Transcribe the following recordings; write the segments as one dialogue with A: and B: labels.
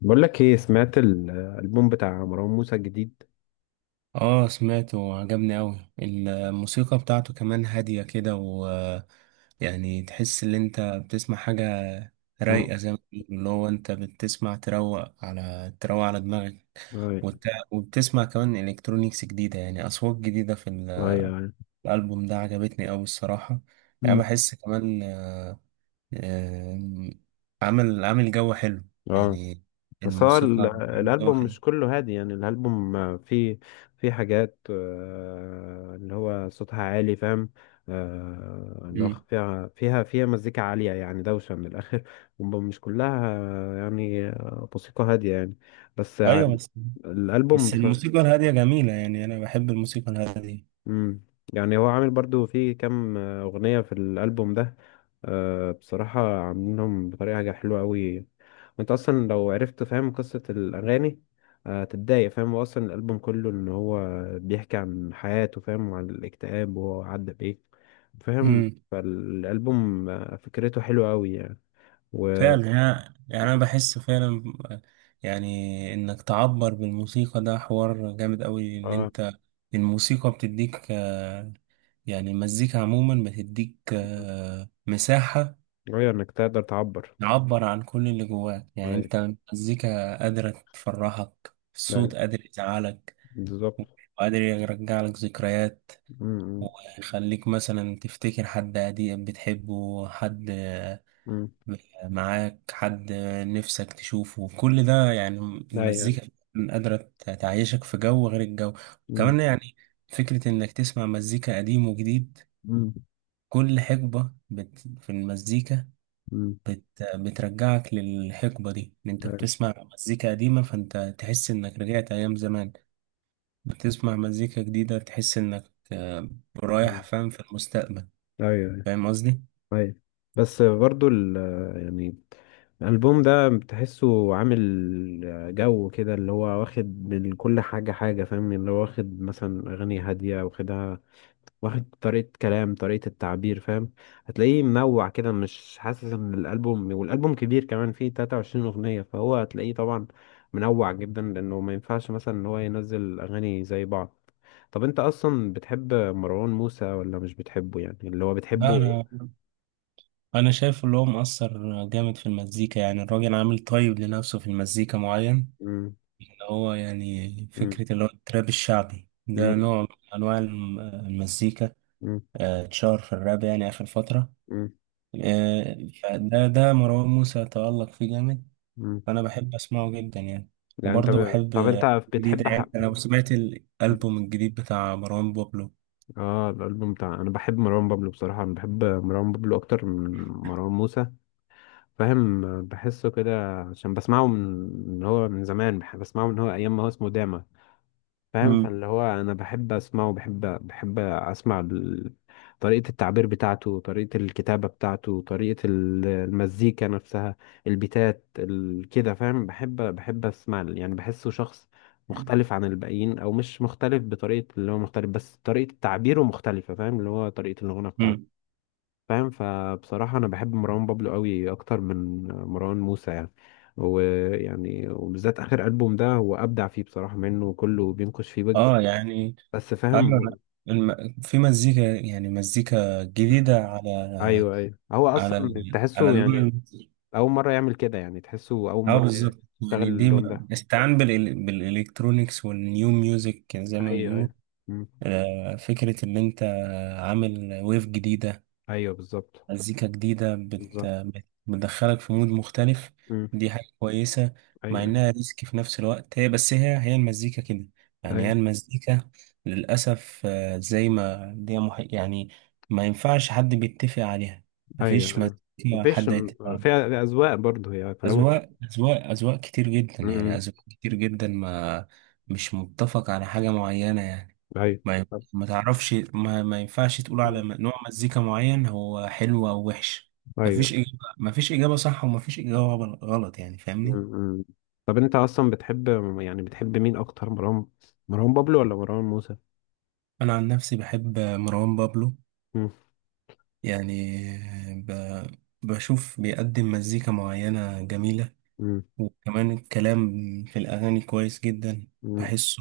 A: بقول لك ايه، سمعت الالبوم بتاع مروان موسى الجديد؟
B: اه، سمعته وعجبني اوي الموسيقى بتاعته، كمان هادية كده يعني تحس ان انت بتسمع حاجة
A: امم.
B: رايقة، زي ما بيقولوا اللي هو انت بتسمع تروق على دماغك.
A: اي
B: وت... وبتسمع كمان الكترونيكس جديدة، يعني اصوات جديدة في
A: اي اي.
B: الالبوم ده، عجبتني اوي الصراحة. يعني
A: امم.
B: بحس كمان آه، عامل جو حلو،
A: اه.
B: يعني
A: بس هو
B: الموسيقى
A: ال-
B: عامل جو
A: الالبوم
B: حلو.
A: مش كله هادي، يعني الالبوم فيه فيه حاجات اللي هو صوتها عالي فاهم. اللي هو
B: مم.
A: فيها مزيكا عالية، يعني دوشة من الآخر ومش كلها يعني موسيقى هادية، يعني بس يعني
B: ايوه، بس
A: الألبوم.
B: بس الموسيقى الهادية جميلة، يعني أنا بحب الموسيقى الهادية.
A: امم. يعني هو عامل برضو في كام اغنيه في الالبوم ده. بصراحه عاملينهم بطريقه حاجه حلوه قوي، وانت اصلا لو عرفت فاهم قصه الاغاني تتضايق فاهم. هو اصلا الالبوم كله ان هو بيحكي عن حياته، فاهم، وعن الاكتئاب، وهو عدى بايه فاهم.
B: امم
A: فالالبوم فكرته حلوه قوي يعني و...
B: فعلا يعني، أنا بحس فعلا يعني إنك تعبر بالموسيقى، ده حوار جامد أوي، إن
A: اه.
B: أنت الموسيقى بتديك يعني المزيكا عموما بتديك مساحة
A: ايوه انك تقدر تعبر.
B: تعبر عن كل اللي جواك، يعني
A: ايوه.
B: أنت المزيكا قادرة تفرحك،
A: ده-
B: الصوت قادر يزعلك
A: بالظبط.
B: وقادر يرجع لك ذكريات
A: امم.
B: ويخليك مثلا تفتكر حد قديم بتحبه، حد
A: أمم.
B: معاك، حد نفسك تشوفه، كل ده يعني
A: ايوه.
B: المزيكا قادرة تعيشك في جو غير الجو
A: امم
B: كمان. يعني فكرة إنك تسمع مزيكا قديم وجديد،
A: امم.
B: كل حقبة بت في المزيكا
A: أمم.
B: بت بترجعك للحقبة دي، إن أنت بتسمع مزيكا قديمة فأنت تحس إنك رجعت أيام زمان، بتسمع مزيكا جديدة تحس إنك رايح
A: مم.
B: فاهم في المستقبل.
A: ايوه ايوه.
B: فاهم قصدي؟
A: أيوه. بس برضو يعني الالبوم ده بتحسه عامل جو كده، اللي هو واخد من كل حاجه حاجه فاهم، اللي هو واخد مثلا اغاني هاديه واخدها، واخد طريقة كلام، طريقة التعبير فاهم. هتلاقيه منوع كده، مش حاسس ان الألبوم، كبير كمان، فيه 23 أغنية، فهو هتلاقيه طبعا منوع جدا لأنه ما ينفعش مثلا ان هو ينزل أغاني زي بعض. طب انت اصلا بتحب مروان موسى ولا مش بتحبه، يعني اللي هو
B: لا،
A: بتحبه؟
B: أنا شايف اللي هو مؤثر جامد في المزيكا، يعني الراجل عامل طيب لنفسه في المزيكا معين،
A: مم.
B: اللي هو يعني
A: مم.
B: فكرة اللي هو التراب الشعبي ده
A: مم.
B: نوع من انواع المزيكا،
A: مم.
B: اتشهر في الراب يعني اخر فترة،
A: مم.
B: آه، فده مروان موسى تألق فيه جامد،
A: مم.
B: فانا بحب اسمعه جدا يعني.
A: يعني انت
B: وبرضه بحب
A: طب انت
B: جديد،
A: بتحب
B: يعني انا لو سمعت
A: مم.
B: الالبوم الجديد بتاع مروان بابلو.
A: اه الالبوم بتاع انا بحب مروان بابلو. بصراحة انا بحب مروان بابلو اكتر من مروان موسى فاهم. بحسه كده عشان بسمعه من هو من زمان، بسمعه من هو ايام ما هو اسمه داما فاهم.
B: مم.
A: فاللي هو انا بحب اسمعه، بحب اسمع طريقة التعبير بتاعته، طريقة الكتابة بتاعته، طريقة المزيكا نفسها، البيتات كده فاهم. بحب اسمع يعني بحسه شخص مختلف عن الباقيين، او مش مختلف بطريقة، اللي هو مختلف بس طريقة تعبيره مختلفة فاهم، اللي هو طريقة الغنى بتاعته
B: مم.
A: فاهم. فبصراحة أنا بحب مروان بابلو قوي أكتر من مروان موسى يعني. وبالذات آخر ألبوم ده هو أبدع فيه بصراحة، منه وكله بينقش فيه ويجز
B: اه يعني،
A: بس
B: ايوه أنا
A: فاهم.
B: في مزيكا، يعني مزيكا جديدة على
A: أيوه أيوه. هو أصلا
B: على
A: تحسه يعني
B: اللون.
A: أول مرة يعمل كده، يعني تحسه أول
B: اه
A: مرة يعني
B: بالظبط،
A: يشتغل
B: يعني دي
A: اللون ده.
B: استعان بالالكترونيكس والنيو ميوزك زي ما
A: أيوه
B: بيقولوا،
A: أيوه. مم.
B: فكرة ان انت عامل ويف جديدة،
A: أيوه بالظبط.
B: مزيكا جديدة
A: بالظبط.
B: بتدخلك في مود مختلف،
A: مم.
B: دي حاجة كويسة مع
A: أيوه
B: إنها ريسك في نفس الوقت، هي بس هي المزيكا كده يعني، هي
A: أيوه
B: المزيكا للأسف، زي ما دي يعني ما ينفعش حد بيتفق عليها، مفيش
A: أيوه.
B: مزيكا
A: مفيش.
B: حد يتفق عليها.
A: فيها أذواق برضه، هي في الأول.
B: أذواق كتير جدا، يعني
A: مم.
B: أذواق كتير جدا، ما مش متفق على حاجة معينة يعني.
A: أيوه
B: ما ي- ما تعرفش ما ينفعش تقول على نوع مزيكا معين هو حلو او وحش، مفيش
A: أيوه.
B: اجابه، مفيش اجابه صح ومفيش اجابه غلط، يعني فاهمني.
A: مم. طب انت اصلا بتحب، يعني بتحب مين اكتر، مروان بابلو ولا مروان موسى؟
B: انا عن نفسي بحب مروان بابلو
A: مم.
B: يعني، ب... بشوف بيقدم مزيكا معينه جميله،
A: مم.
B: وكمان الكلام في الاغاني كويس جدا،
A: مم.
B: بحسه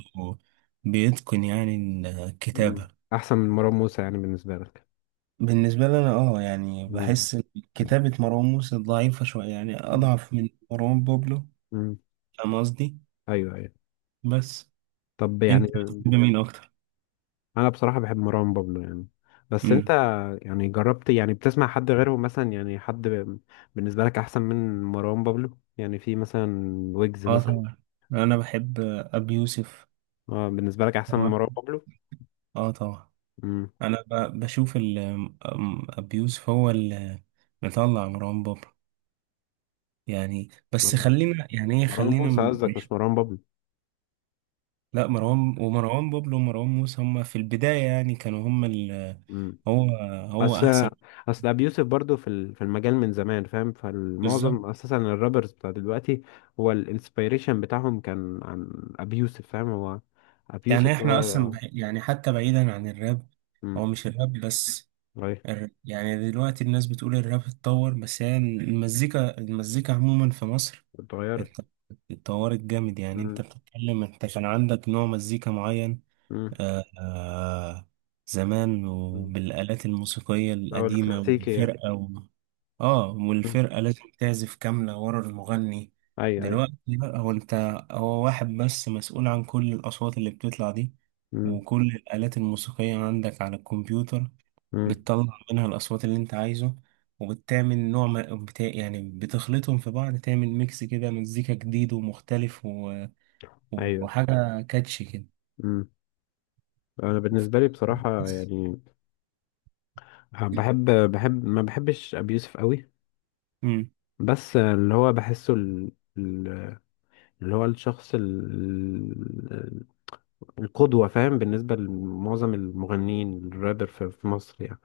B: بيتقن يعني
A: مم.
B: الكتابه.
A: احسن من مروان موسى يعني بالنسبه لك؟
B: بالنسبه لي انا اه يعني
A: مم.
B: بحس إن كتابة مروان موسى ضعيفة شوية، يعني
A: مم.
B: أضعف من مروان بابلو،
A: مم.
B: فاهم قصدي؟
A: ايوه ايوه.
B: بس
A: طب يعني
B: انت بتحب مين اكتر؟
A: انا بصراحه بحب مروان بابلو يعني، بس انت
B: امم
A: يعني جربت، يعني بتسمع حد غيرهم مثلا، يعني حد بالنسبه لك احسن من مروان بابلو يعني، في مثلا ويجز
B: اه
A: مثلا؟
B: طبعا، انا بحب ابي يوسف.
A: اه بالنسبه لك احسن من
B: طبعا.
A: مروان بابلو.
B: اه طبعا،
A: مم.
B: انا بشوف ابي يوسف هو اللي مطلع مروان بابلو، يعني بس خلينا، يعني ايه،
A: مروان
B: خلينا
A: موسى
B: من
A: قصدك مش مروان
B: لا، مروان ومروان بابلو ومروان موسى هما في البداية يعني كانوا هما
A: بابلو.
B: هو هو
A: اصل
B: احسن.
A: اصل ابي يوسف برضه في المجال من زمان فاهم،
B: بالظبط،
A: فالمعظم اساسا الرابرز بتاع دلوقتي هو الانسبيريشن بتاعهم كان عن ابي يوسف فاهم، هو ابي
B: يعني
A: يوسف
B: احنا اصلا
A: هو.
B: يعني حتى بعيدا عن الراب،
A: امم.
B: هو مش الراب بس،
A: غير
B: يعني دلوقتي الناس بتقول الراب اتطور، بس هي المزيكا، المزيكا عموما في مصر ات-
A: اتغيرت.
B: اتطورت جامد، يعني
A: امم
B: انت بتتكلم، انت كان عندك نوع مزيكا معين
A: امم.
B: آه آه زمان
A: أمم.
B: وبالآلات الموسيقية
A: او
B: القديمة
A: الكلاسيكي يعني.
B: والفرقة اه،
A: أمم.
B: والفرقة لازم تعزف كاملة ورا المغني.
A: اي اي.
B: دلوقتي بقى هو انت، هو واحد بس مسؤول عن كل الأصوات اللي بتطلع دي،
A: امم
B: وكل الآلات الموسيقية عندك على الكمبيوتر
A: امم.
B: بتطلع منها الأصوات اللي أنت عايزه، وبتعمل نوع ما يعني بتخلطهم في بعض تعمل ميكس كده، مزيكا جديد ومختلف
A: ايوه.
B: وحاجة كاتشي كده
A: امم. انا بالنسبه لي بصراحه
B: بس.
A: يعني بحب بحب ما بحبش ابي يوسف قوي،
B: مم.
A: بس اللي هو بحسه ال- اللي هو الشخص القدوة فاهم بالنسبة لمعظم المغنيين الرابر في مصر يعني.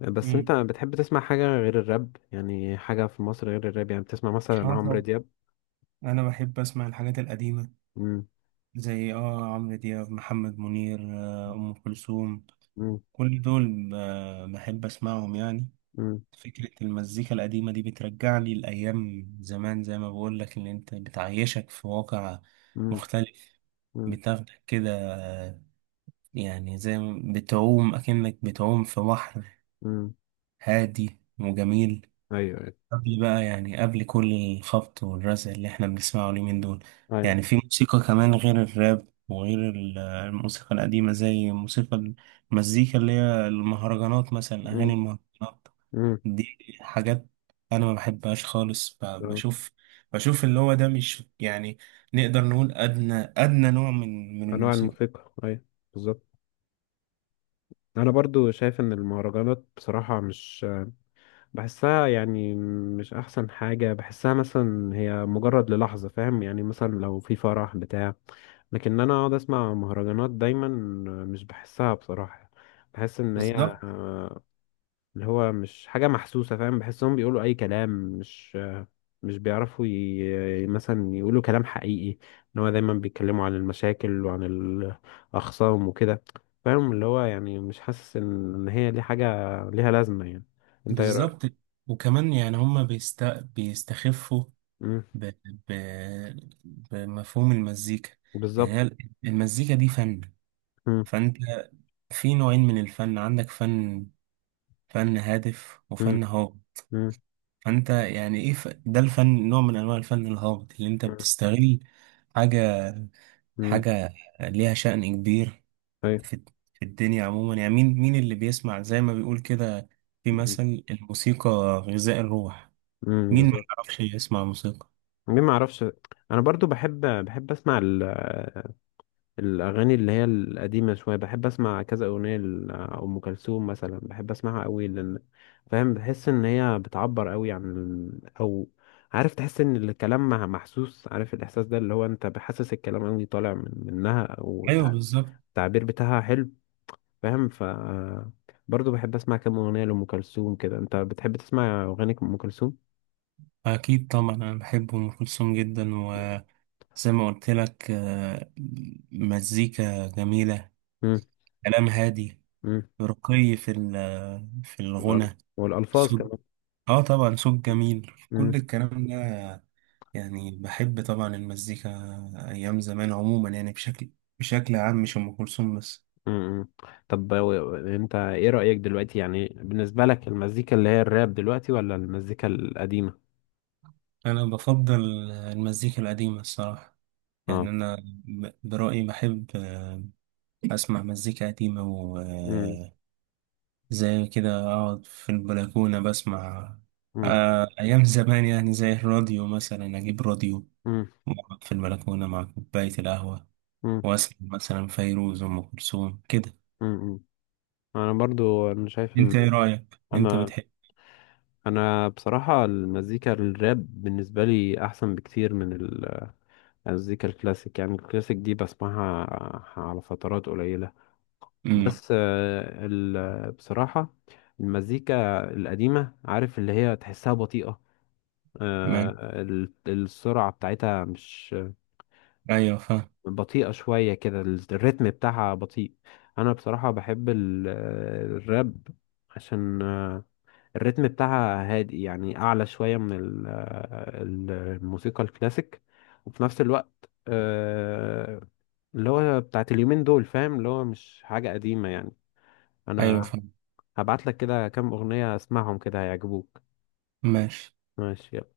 A: بس
B: مم.
A: انت بتحب تسمع حاجة غير الراب، يعني حاجة في مصر غير الراب، يعني بتسمع مثلا
B: اه
A: عمرو
B: طب
A: دياب؟
B: أنا بحب أسمع الحاجات القديمة،
A: مم.
B: زي اه عمرو دياب، محمد منير، أم كلثوم،
A: مم.
B: كل دول بحب أسمعهم يعني.
A: مم.
B: فكرة المزيكا القديمة دي بترجعني لأيام زمان، زي ما بقولك اللي أنت بتعيشك في واقع
A: مم.
B: مختلف،
A: مم.
B: بتاخدك كده، يعني زي ما بتعوم أكنك بتعوم في بحر
A: مم.
B: هادي وجميل،
A: ايوه ايوه
B: قبل بقى، يعني قبل كل الخبط والرزع اللي احنا بنسمعه اليومين دول.
A: ايوه.
B: يعني في موسيقى كمان غير الراب وغير الموسيقى القديمة، زي موسيقى المزيكا اللي هي المهرجانات، مثلا
A: مم.
B: أغاني المهرجانات،
A: مم.
B: دي حاجات أنا ما بحبهاش خالص،
A: آه.
B: بشوف، بشوف اللي هو ده مش يعني نقدر نقول أدنى نوع من من
A: انواع
B: الموسيقى.
A: الموسيقى. ايوه بالظبط. انا برضو شايف ان المهرجانات بصراحة مش بحسها، يعني مش احسن حاجة. بحسها مثلا هي مجرد للحظة فاهم، يعني مثلا لو في فرح بتاع، لكن انا اقعد اسمع مهرجانات دايما، مش بحسها بصراحة. بحس ان هي
B: بالظبط،
A: آه، اللي هو مش حاجة محسوسة فاهم، بحسهم بيقولوا اي كلام، مش مش بيعرفوا مثلا يقولوا كلام حقيقي، ان هو دايما بيتكلموا عن المشاكل وعن الاخصام وكده فاهم، اللي هو يعني مش حاسس إن هي دي حاجة ليها لازمة يعني. انت ايه
B: بالظبط.
A: رأيك؟
B: وكمان يعني هما بيستخفوا ب... ب... بمفهوم المزيكا، يعني
A: بالظبط.
B: هي المزيكا دي فن،
A: مم.
B: فانت في نوعين من الفن، عندك فن هادف
A: مم.
B: وفن هابط،
A: مم.
B: فانت يعني ايه ده الفن نوع من انواع الفن الهابط، اللي انت
A: مم.
B: بتستغل حاجة،
A: مم.
B: حاجة ليها شأن كبير
A: أيوة.
B: في في الدنيا عموما، يعني مين مين اللي بيسمع زي ما بيقول كده، في
A: مم.
B: مثل الموسيقى غذاء الروح،
A: مم.
B: مين ما
A: بالظبط.
B: يعرفش يسمع موسيقى.
A: ليه ما اعرفش. انا برضو بحب اسمع الاغاني اللي هي القديمه شويه، بحب اسمع كذا اغنيه لام كلثوم مثلا، بحب اسمعها قوي لان فاهم. بحس ان هي بتعبر قوي عن او عارف تحس ان الكلام محسوس، عارف الاحساس ده، اللي هو انت بحسس الكلام قوي طالع منها،
B: ايوه بالظبط.
A: والتعبير بتاعها حلو فاهم برضه بحب اسمع كام اغنيه لام كلثوم كده. انت بتحب تسمع اغاني ام كلثوم؟
B: اكيد طبعا، انا بحب ام كلثوم جدا، وزي ما قلت لك مزيكا جميله،
A: امم
B: كلام هادي،
A: امم.
B: رقي في في
A: والأرض.
B: الغنى،
A: والالفاظ
B: صوت،
A: كمان.
B: اه طبعا صوت جميل، كل
A: امم
B: الكلام ده يعني. بحب طبعا المزيكا ايام زمان عموما، يعني بشكل عام، مش ام كلثوم بس.
A: امم. طب انت ايه رايك دلوقتي، يعني بالنسبه لك المزيكا اللي هي الراب دلوقتي ولا المزيكا القديمه؟
B: انا بفضل المزيكا القديمه الصراحه، يعني
A: اه.
B: انا برأيي بحب اسمع مزيكا قديمة،
A: امم.
B: وزي كده اقعد في البلكونة بسمع،
A: امم.
B: ايام زمان، يعني زي الراديو مثلا اجيب راديو
A: امم.
B: واقعد في البلكونة مع كوباية القهوة
A: امم.
B: واسمع مثلا فيروز، ام كلثوم كده،
A: امم. انا برضو شايف
B: انت
A: ان
B: ايه رأيك؟ انت
A: انا
B: بتحب؟
A: انا بصراحه المزيكا الراب بالنسبه لي احسن بكتير من المزيكا الكلاسيك، يعني الكلاسيك دي بسمعها على فترات قليلة.
B: امم
A: بس بصراحة المزيكا القديمة عارف اللي هي تحسها بطيئة،
B: ما-
A: السرعة بتاعتها مش
B: ايوه فاهم،
A: بطيئة شوية كده، الريتم بتاعها بطيء. أنا بصراحة بحب الراب عشان الريتم بتاعها هادئ، يعني اعلى شويه من الموسيقى الكلاسيك، وفي نفس الوقت اللي هو بتاعت اليومين دول فاهم، اللي هو مش حاجه قديمه يعني.
B: ايوه
A: انا
B: فاهم،
A: هبعت لك كده كام اغنيه اسمعهم كده هيعجبوك.
B: ماشي.
A: ماشي يلا.